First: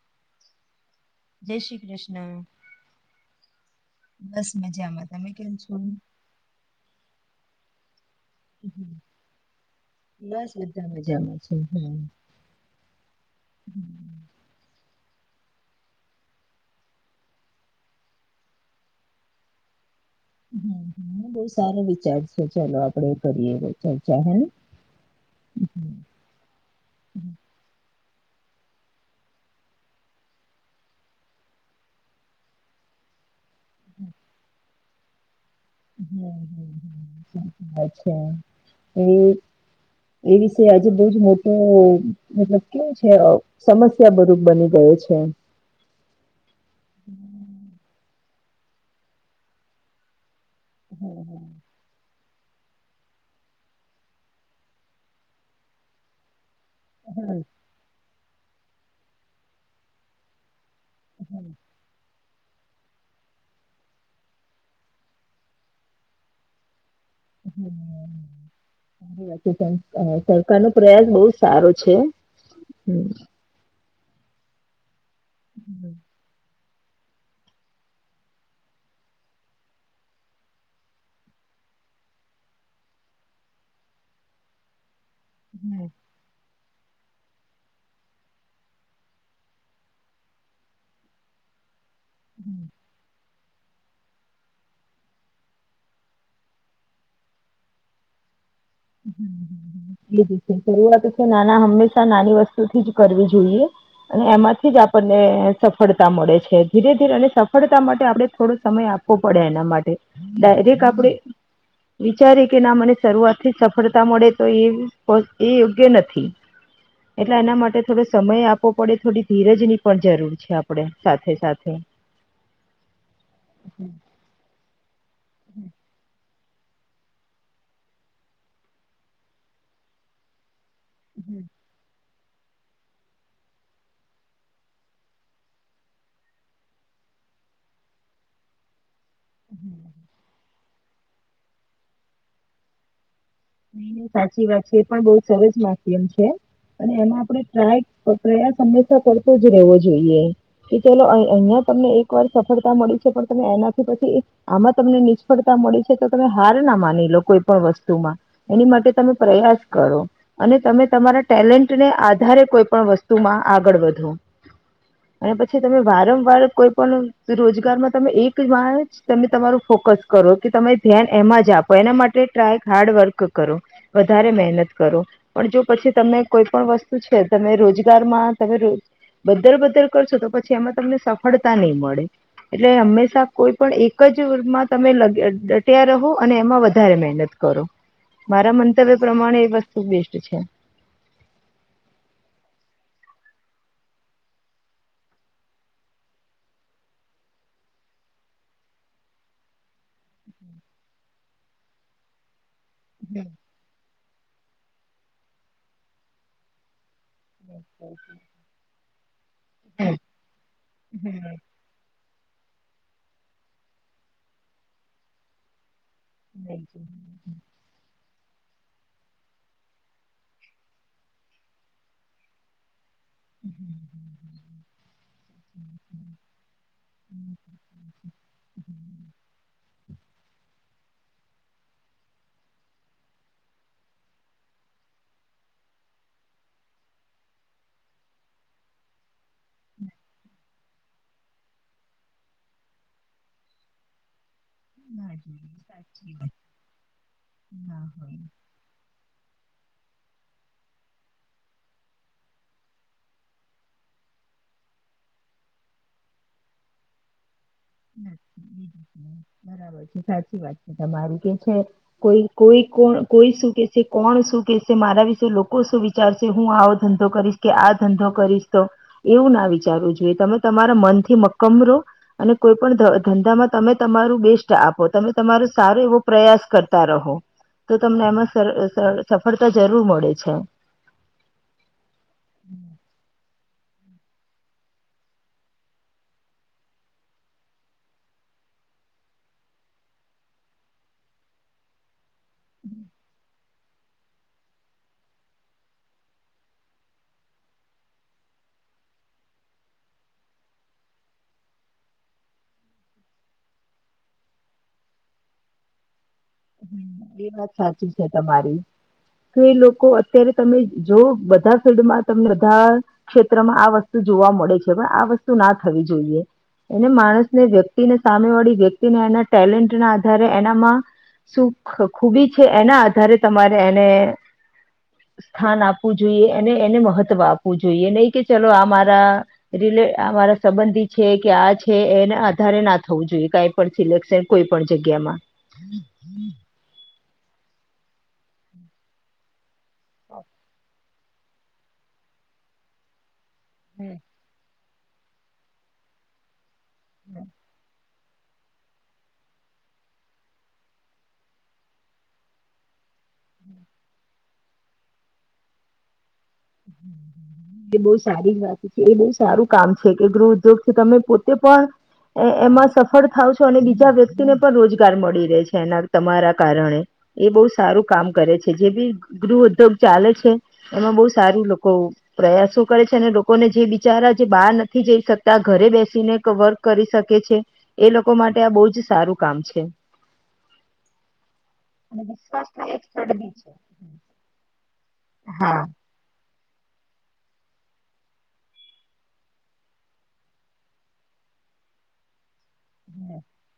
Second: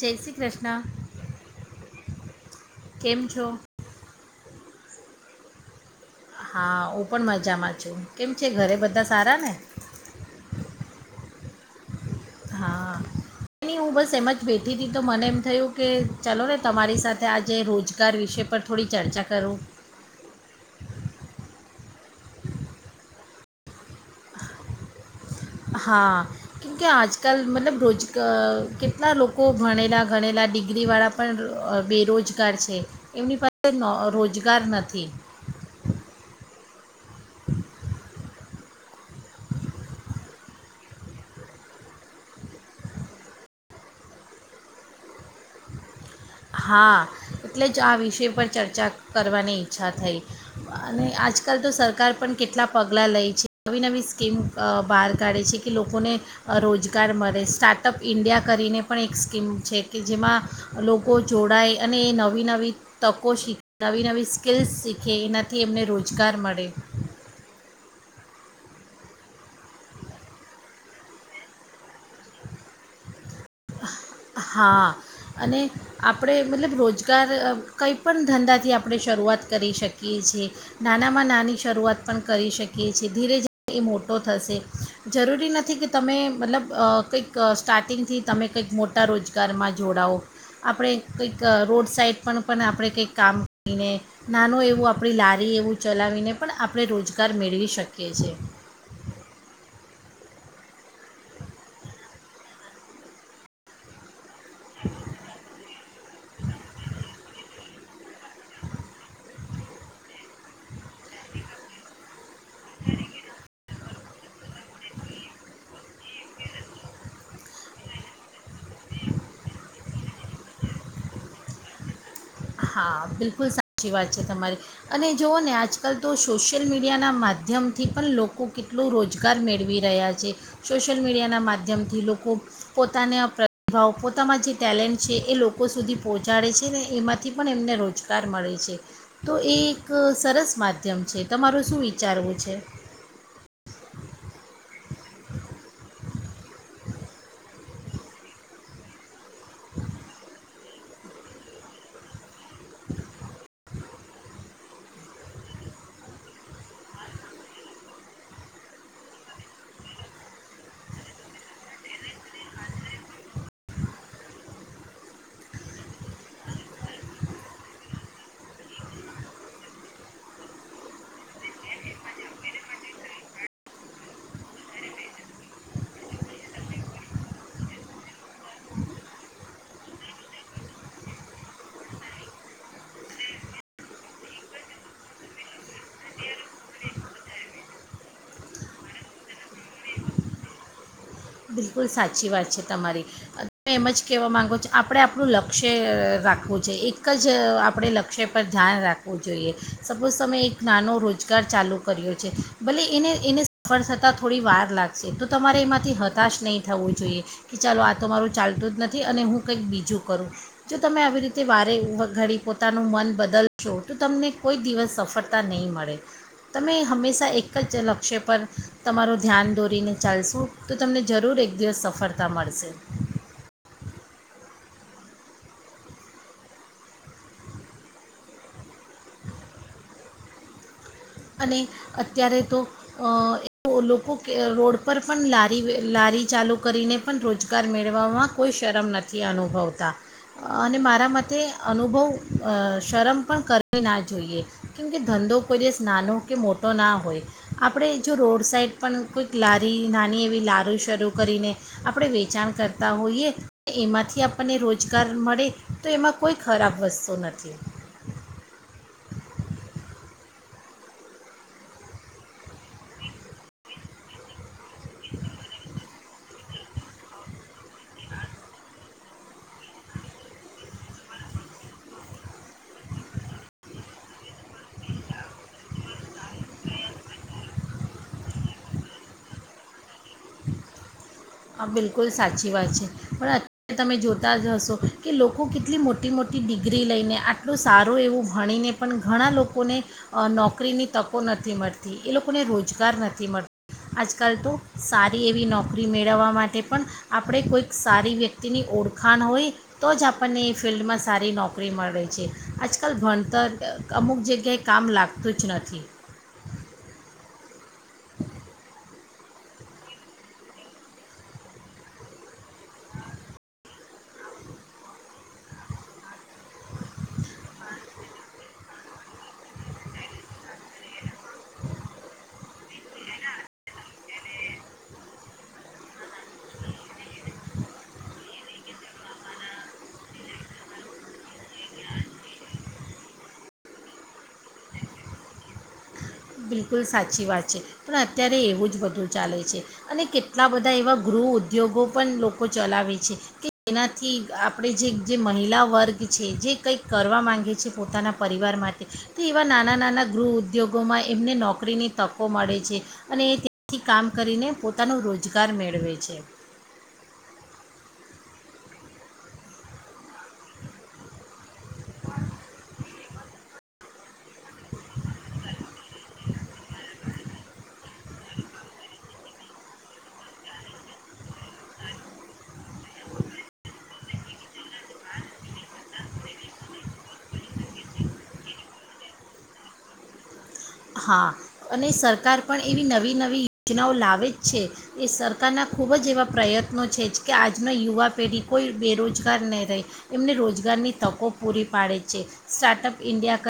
જય શ્રી કૃષ્ણ. જય શ્રી કૃષ્ણ. કેમ છો બસ મજામાં. તમે કેમ છો? હા, હું પણ મજામાં છું. કેમ છે ઘરે હમ. બધા સારા ને? બસ બધા મજામાં છે હા. હા, ની હું બસ એમ જ બેઠી તી તો મને એમ થયું કે ચાલો ને તમારી સાથે આજે રોજગાર વિશે પર થોડી ચર્ચા કરું. હમ્મ હમ્મ બેસ સારો વિચાર છે ચાલો આપડે કરીએ તો ચર્ચા હે. હા કેમકે આજકાલ મતલબ રોજ કેટલા લોકો ભણેલા ભણેલા ડિગ્રીવાળા પણ બેરોજગાર છે એમની પાસે રોજગાર નથી. પી અચ્છા. એ એ વિશે આજે બહ જ મોટું મતલબ કેવ છે સમસ્યા બરૂપ બની ગયો છે. હા એટલે જ આ વિશે પર ચર્ચા કરવાની ઈચ્છા થઈ. અને આજકાલ તો સરકાર પણ કેટલા પગલાં લે છે નવી નવી સ્કીમ બહાર કાઢે છે કે લોકોને રોજગાર મળે સ્ટાર્ટઅપ ઈન્ડિયા કરીને પણ એક સ્કીમ છે કે જેમાં જોડાય અને એ નવા નવી નવી તકો શીખે નવી નવી સ્કિલ્સ શીખે એનાથી એમને રોજગાર મળે. વાત છે સરકાર નો પ્રયાસ બહુ સારો છે હમ. હા અને હમ આપણે મતલબ રોજગાર કંઈપ પણ ધંધાથી આપણે શરૂઆત કરી શકીએ છીએ નાનામાં નાની શરૂઆત પણ કરી શકીએ છીએ ધીરે ધીરે એ મોટો થશે. જરૂરી નથી કે તમે મતલબ અહ કંઈક સ્ટાર્ટિંગ થી તમે કંઈક મોટા રોજગારમાં જોડાવો આપડે કંઈક અહ રોડ સાઈડ પન હમ પન આપડે કંઈક કામ ની ને નાનું એવું આપડી લારી એવું ચલાવીને પણ આપડે રોજગાર મેળવી શકીએ છે. હમ્મ, હમ્મ, હમ્મ. [inaudible] નાના હંમેશા નાની વસ્તુથી જ કરવી જોઈએ. અને એમાંથી જ આપણને સફળતા મળે છે ધીરે ધીરે સ સડતા માટે આપડે થોડો સમય આપવો પડે એના માટે ડાયરેક આપડે જ રીતે ના મને શરૂઆત એ સફળતા મળે તો એ પ એ યોગ્ય નથી. એટલે એના માટે થોડો સમય આપવો પડે થોડી ધીરજની પણ જરૂર છે આપડે સાથે સાથે. હા, બિલકુલ સાચી હમ વાત છે તમારી. અને જોવ ને આજકાલ તો સોશિયલ મીડિયાના માધ્યમથી પણ લોકો કેટલું રોજગાર મેળવી રહ્યા છે. સોશિયલ મીડિયાના માધ્યમથી લોક કો પોતાના પ્રતિભાવ પોતાના જે ટેલેન્ટ છે એ લોકો સુધી પહોંચાડે છે ને એમાં થી પણ એમને રોજગાર મળે છે. તો એ એક સરસ મા ધ્યમ છે. તમારું શું વિચારવું છે? નહી નહી સાચી વાત છે. પણ બહુ સરસ નાથી એમ. અને એમાં આપણે ટ્રાય પ્રયાસ હંમેશા જ રહેવો જોઈએ. કે ચેલો અહિયાં તમને એક વાર સફળતા મળી છે પણ તમે એનાથી પછી આમાં તમને નિષ્ફળતા મળી છે તો તમે હાર ના માની લો કોઈ પણ વસ્તુમાં એની માટે તમે પ્રયાસ કરો અને તમે તમારા ટેલેન્ટને આધારે કોઈ પણ વસ્તુમાં આગળ વધો અને પછી તમે વારંવાર કોઈ પણ રોજગારમાં તમે એક વાર જ તમે તમારું ફોકસ કરો કે તમે ધ્યાન એમાં જ આપો એના માટે ટ્રાય હાર્ડવર્ક કરો તો વધારે મહેનત કરો પણ જો પછી તમે કોઈ પણ વસ્તુ છે તમે રોજગારમાં તમે બધર બધર કરશો તો પછી એમાં તમને સફળતા નહી મળે એટલે હંમેશા કોઈ પણ એક જમાં તમે ડટ્યા રહો અને એમાં વધારે મહેનત કરો મારા મંતવ્ય પ્રમાણે એ વસ્તુ બેસ્ટ છે. બિલકુલ સાચી વાત છે તમારી તમે એમ જ કહેવા માંગો છો આપણે આપણું લક્ષ્ય રાખવું છે એક જ આપણે લક્ષ્ય પર ધ્યાન રાખવું જોઈએ સપોઝ તમે એક નાનો રોજગાર ચાલુ કર્યો છે. ભલે એને હમ એને સફળ થતા થોડી વાર લાગ તો તમારે એમાંથી હ હતાશ નહીં થ ઉય જોઈએ કે ચાલો આ તો મારું ચાલતું જ નથી. અને હું કંઈક બીજું કરું જો તમે આવી રીતે વારે ઘડી પોતાનું મન બદલશો તો તમને કોઈ દિવસ સફળતા નહીં મળે. હમ તમે હંમેશા એક જ લક્ષ્યપ પર તમારું ધ્યાન દોરીને ચાલશું તો તો તમને જરૂર એક દિવસ સફળતા મળશે. હ હ હ હ હ હ હ અને અત્યારે તો એ લોકો રોડ પર પણ લારી લારી ચાલુ કરીને પણ રોજગાર મેળવવામાં કોઈ શરમ નથી અનુભવતા અને મારા મતે અનુભવ શરમ પણ કરવી ના જોઈએ. કેમકે કે ધંધો કોઈ દિવસ નાનો સાચી કે વાત મોટો ના હોય ના આપડે જો હોય રોડ સાઈડ પણ કોઈક લારી નાની એવી લારૂ શરૂ કરીને આપડે વેચાણ કરતા હોઈએ એમાંથી આપણને રોજગાર મળે તો એમાં કોઈ ખરાબ વસ્તુ નથી. [inaudible] બરાબર છે સાચી વાત છે તમારી કે છે કોઈ કોઈ ક કોઈ શું કેશે કોણ શું કેશે મારા વિશે લોકો શું વિચારશે હું આવો ધંધો કરીશ કે આ ધંધો કરીશ તો એવું ના વિચારવું જોઈએ તમે તમારા મનથી મક્કમ રો અને કોઈ પણ ધ ધંધામાં તમે તમારું બેસ્ટ આપો તમે તમારો સારો એવો પ્રયાસ કરતા રહો તો તમને એમાં સર સ સફળતા જરૂર મળે છે. હા, બિલકુલ સાચી વાત છે. પણ અ તમે જોતા જ હશો કે લોકો કેટલી મોટી મોટી ડિગ્રી લઈને આટલું સારું એવું ભણીને પણ ઘણા લોકોને અહ નોકરીની તકો નથી મળતી. એ લોકોને રોજગાર નથી મળ આજકાલ તો સારી એવી નોકરી મેળ ળવા માટે પણ આપણે કોઈક સારી વ્યક્તિની ઓળખાણ હોય તો જ આપણને એ ફિલ્ડમાં સારી નોકરી મળે છે. આજકાલ ભણતર ક અમુક જગ્યાએ કામ લાગતું જ નથી. એ વાત સાચી છે તમારી. કે એ લોકો અત્યારે તમે જો બધા ફિલ્ડમાં તમને બધા ક્ષેત્રમાં આ વસ્તુ જોવા મળે છે પણ આ વસ્તુ ના થવી જોઈએ એને માણસને વ્યક્તિને સામે વાળી વ્યક્તિને એના ટેલેન્ટ ના આધારે એનામાં શું ખ ખૂબી છે એના આધારે તમારે એને સ્થાન આપવું જોઈએ અને એને મહત્વ આપવું જોઈએ નહીં કે ચલો આ મારા રિલે આ મારા સંબંધી છે કે આ છે એના આધારે ના થવું જોઈએ કઈ પણ સિલેક્શન કોઈ પણ જગ્યામાં. બિલકુલ સાચી વાત છે. પણ અત્યારે એવું જ બધું ચાલે છે. અને કેટલા બધા એવા ગૃહ ઉદ્યોગો પણ લોકો ચલાવે છે. કે હમ એનાથી આપ આપડે જે જે મહિલા વર્ગ છે જે કંઈક કરવા માંગે છે પોતાના પરિવાર માટે તો એવા નાના નાના ગૃહ ઉદ્યોગોમાં એમને નોકરીની તકો મળે છે અને એ ત્યાથી કામ કરીને પોતાનું રોજગાર મેળવે છે. એ બહ સારી વાત છે એ બહુ સારું કામ છે કે ગૃહ ઉદ્યોગ છે તમે પોતે પણ એમાં સફળ થાવ છો અને બીજા વ્યક્તિને પણ રોજગાર મળી રહે છે એના તમારા કારણે એ બહુ સારું કામ કરે છે જે બી ગૃહ ઉદ્યોગ ચાલે છે એમાં બહુ સારું લોકો પ્રયાસો કરે છે અને લોકોને જે બિચારા જે બહાર નથી જઈ શકતા ઘરે બેસીને વર્ક કરી શકે છે એ લોકો માટે આ બહુ જ સારું કામ છે. હા અને સરકાર પણ વિશ્વાસદાયક એવી નવી સ્થળ બી નવી છે યોજનાઓ લાવે જ છે. એ સરકારના હા ખૂબ જ એવા પ્રયત્નો છે જ કે આજનો યુવા પેઢી કોઈ બેરોજગાર નહીં રહે એમને રોજગારની તકો પૂરી પાડે છે. સ્ટાર્ટઅપ હમ ઇડિયા કર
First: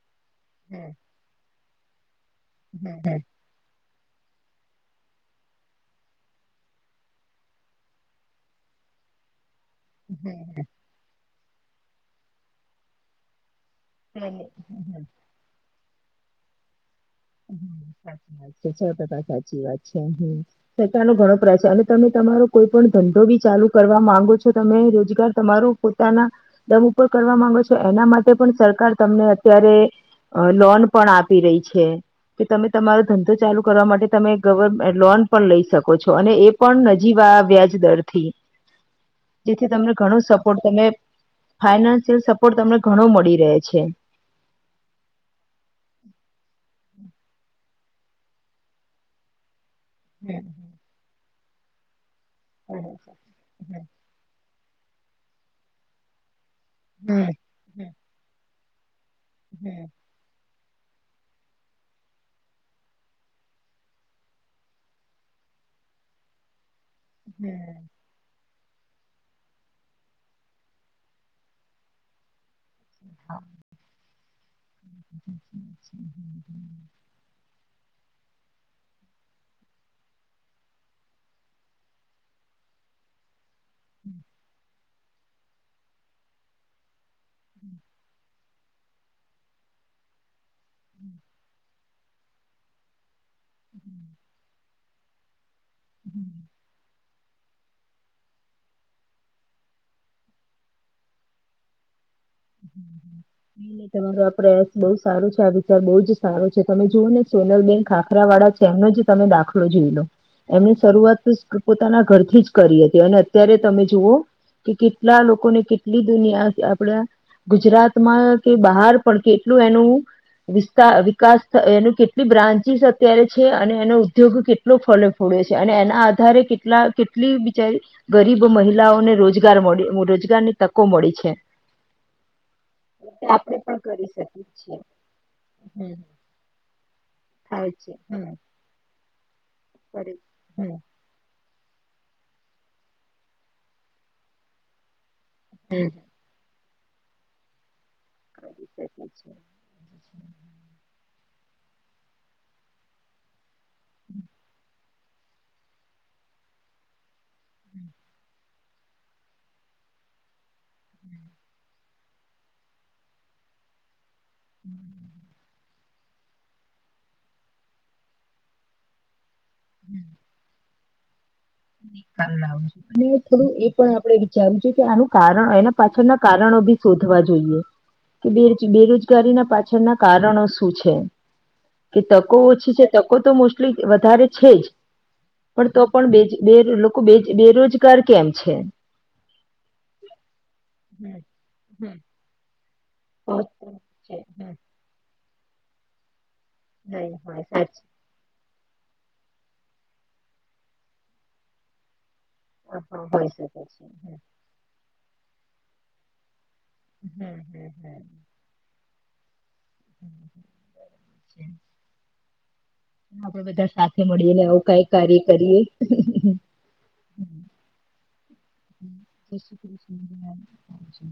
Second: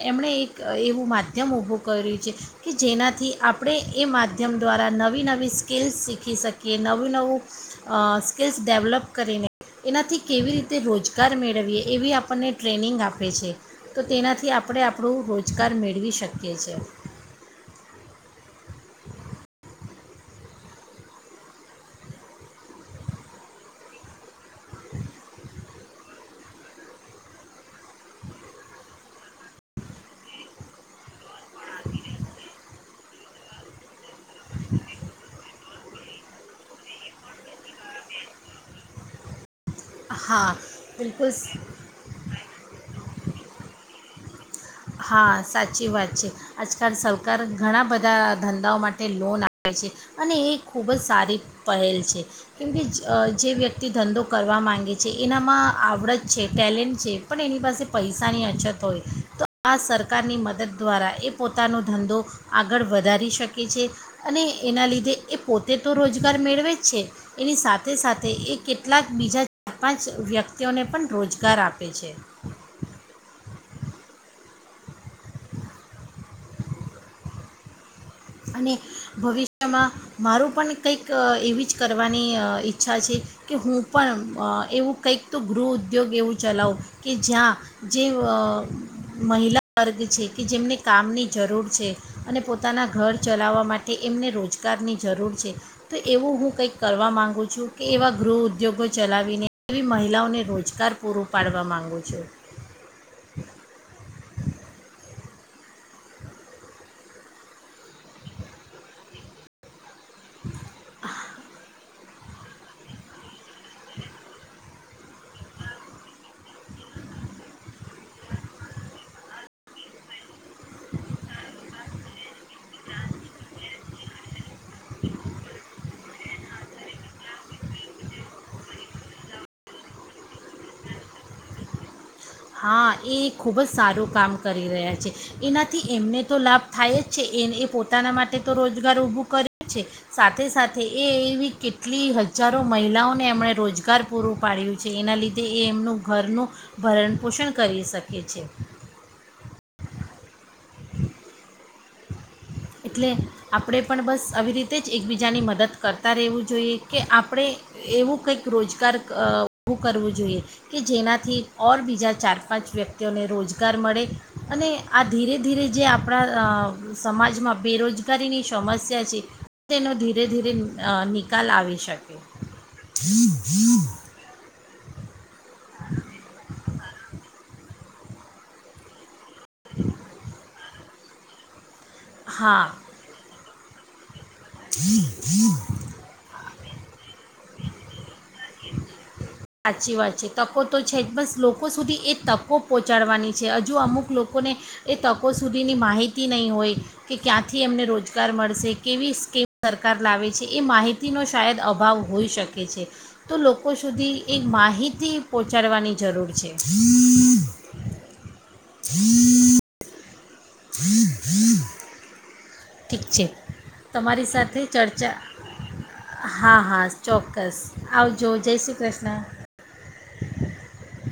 એમણે એક એવું માત ઊભું કરી છે કે હમ જેનાથી આપણે એ માધ્યમ દ્વારા નવી નવી સ્કીલ્સ શીખી શકીએ નવું નવું સ્કિલ્સ ડેવલપ કરીને એનાથી હમ કેવી રીતે રોજગારી કર મેળવીએ એવી આપણને ટ્રેનિંગ આપે છે. તો હમ તેનાથી આપણે હમ. આપણું રોજગાર મેળ કર શકે. ઓકે છે. સાચી વાત છેથ સાચી વાત છે સરકાર નો ઘણો પ્રચાર અને તમે તમારો કોઈ પણ ધંધો બી ચાલુ કરવા માંગો છો તમે રોજગાર તમારો પોતાના દમ ઉપર કરવા માંગો છો એના માટે પણ સરકાર તમને અત્યારે લોન પણ આપે. તે રહી છે. કે તમે તમારો ધંધો ચાલુ કરવા માટે તમે ગવર્ લોન પણ લઈ શકો છો અને એ પણ નજીવા આ વ્યાજદરથી જેથી તમને ઘણો હા સપોર્ટ તમે બિલકુલ ફાઈનાન્શિયલ સપોર્ટ તમને ઘણો મળી રહે છે. હા, સાચી વાત છે આજ કાલ સરકાર અજ ઘણા બધા ધંધાઓ માટે લોન આપ અ છે અને એ હમ, ખૂબ જ સારી પહેલ છે. કેમ કે હમ, અહ જે વ્યક્તિ ધંધો કરવા માં ગે છે એનામાં આવડત છે ટેલેન્ટ હમ, છે પણ એની પાસે હમ, પૈસાની અછત તોએ. હમ. આ સરકારની મદદ દ્વારા એ પોતાનો ધંધો આગળ વધારી શકે છે અને એના લીધે એ પોતે તો રોજગાર મેળવે છે એની સાથે સાથે એક કેટલાક બીજા ચાર પાંચ વ્યક્તિઓને પણ રોજગાર આપે છે. [inaudible] [inaudible] અને ભવિષ્યમાં મારું પણ કંઈક એવી જ કરવાની ઈચ્છા છે. કે હું પણ એવું કંઈક તો ગૃહ ઉદ્યોગ એવું ચલાવો કે જ્યાં જે મહિલા વર્ગ છે. કે જેમને [unintelligible] જરૂર છે અને પોતાના ઘર ચલાવવા માટે એમને રોજગારની જરૂર છે. તો એવું હું કઈક કરવા માંગ છ કે એવા ગૃહ ઉદ્યોગો ચલાવીને એવી મહિલાઓને રોજગાર પૂર પાડવા માંગુ છું. એ તમારો આ પ્રયાસ બહ સારું છે. આ વિચાર બહુ જ સારો છે તમે જુઓ ને સોલર બેન ખાખરા વાળા છે એમનો જ તમે દાખલો જોઈ લો. એમની શરૂઆત પોતાના ઘરથી થી જ કરી હતી અને અત્યારે તમે જુઓ કે કેટલા લોકોને કેટલી દુનિયા આપડા ગુજરાતમાં કે બહાર પણ કેટલું એનું વિસ્ત વિકાસ એનું કેટલી બ્રાન્ચિસ અત્યારે છે અને એનો ઉદ્યોગ કેટલો ફ ફડ્યો છે અને એના આધારે કેટલા કેટલી બિચારી ગરીબ મહિલાઓને રોજગાર મળ રોજગારની તકો મળી છે. હા એ ખૂબ જ સારું કામ કરી રહ્યા છે એનાથી હમ એમને તો લાભ થાય જ છે એ એ પોતાના હમ માટે તો રોજગાર ઊભો કરે છે સાથે હમ સાથે એવી કેટલી હજારો મહિલાઓને એમણે રોજગાર પૂરું પાડ્યું છે એના લીધે તે એ એમનું ઘરનું ભરણ પોષણ કરી શકએ. ખે છેે. [inaudible] એટલે આપણે પણ બસ આવી રીતે જ એકબીજાની મદદ કરતા રહેવું જોઈએ કે આપ આપણે એવું ક રોજગાર ઉભું કરવું જોઈએ કે જેનાથી બી જ્યાં ચાર પાંચ વ્યક્તિઓને રોજગાર મળે. અને આ ધીરે ધીરે જે આપ આપણા સમાજ માં બેરોજગારીની સમસ્યા છે. તેનો ધીરે ધીરે મ અ નની અને થોડું એ પણ આપણે વિચારું છે કે આનું કારણ એના પાછળ ના કારણો શોધવા જોઈએ કે બે બેરોજ રોજગારી ના પાછળ ના કારણો શું છે? કે તકો હા ઓછી છે તકો તો મુ વધારે છે જ પણ તો પણ બેજ બે લોકો બેરોજગાર કેમ છે? સાચી વાત છે તકો તો છે જ બસ લોકો સુધી એ તકો પહોંચાડવાની છે હજુ અમુક લોકોને એ તકો લોકો સુધીની માહિતી નહીં હોય કે ક્યાંથી એમને રોજગાર મળશે. કેવી સ્કીમ સરકાર લાવે છે એ માહિતીનો શાયદ અભાવ હોઈ શકે છે તો લોકો સુધી એક માહિતી પહોંચાડવાની જરૂર છે. હમ્મ, હમ્મ, હમ્મ. હમ્મ. ઠીક છે આપડે બધા સાથે તમારી મળીને સાથે આવું કઈ ચર્ચા. કાર્ય કરીએ. હા હા ચોક્કસ આવજો. જય શ્રી કૃષ્ણ. [inaudible] છે.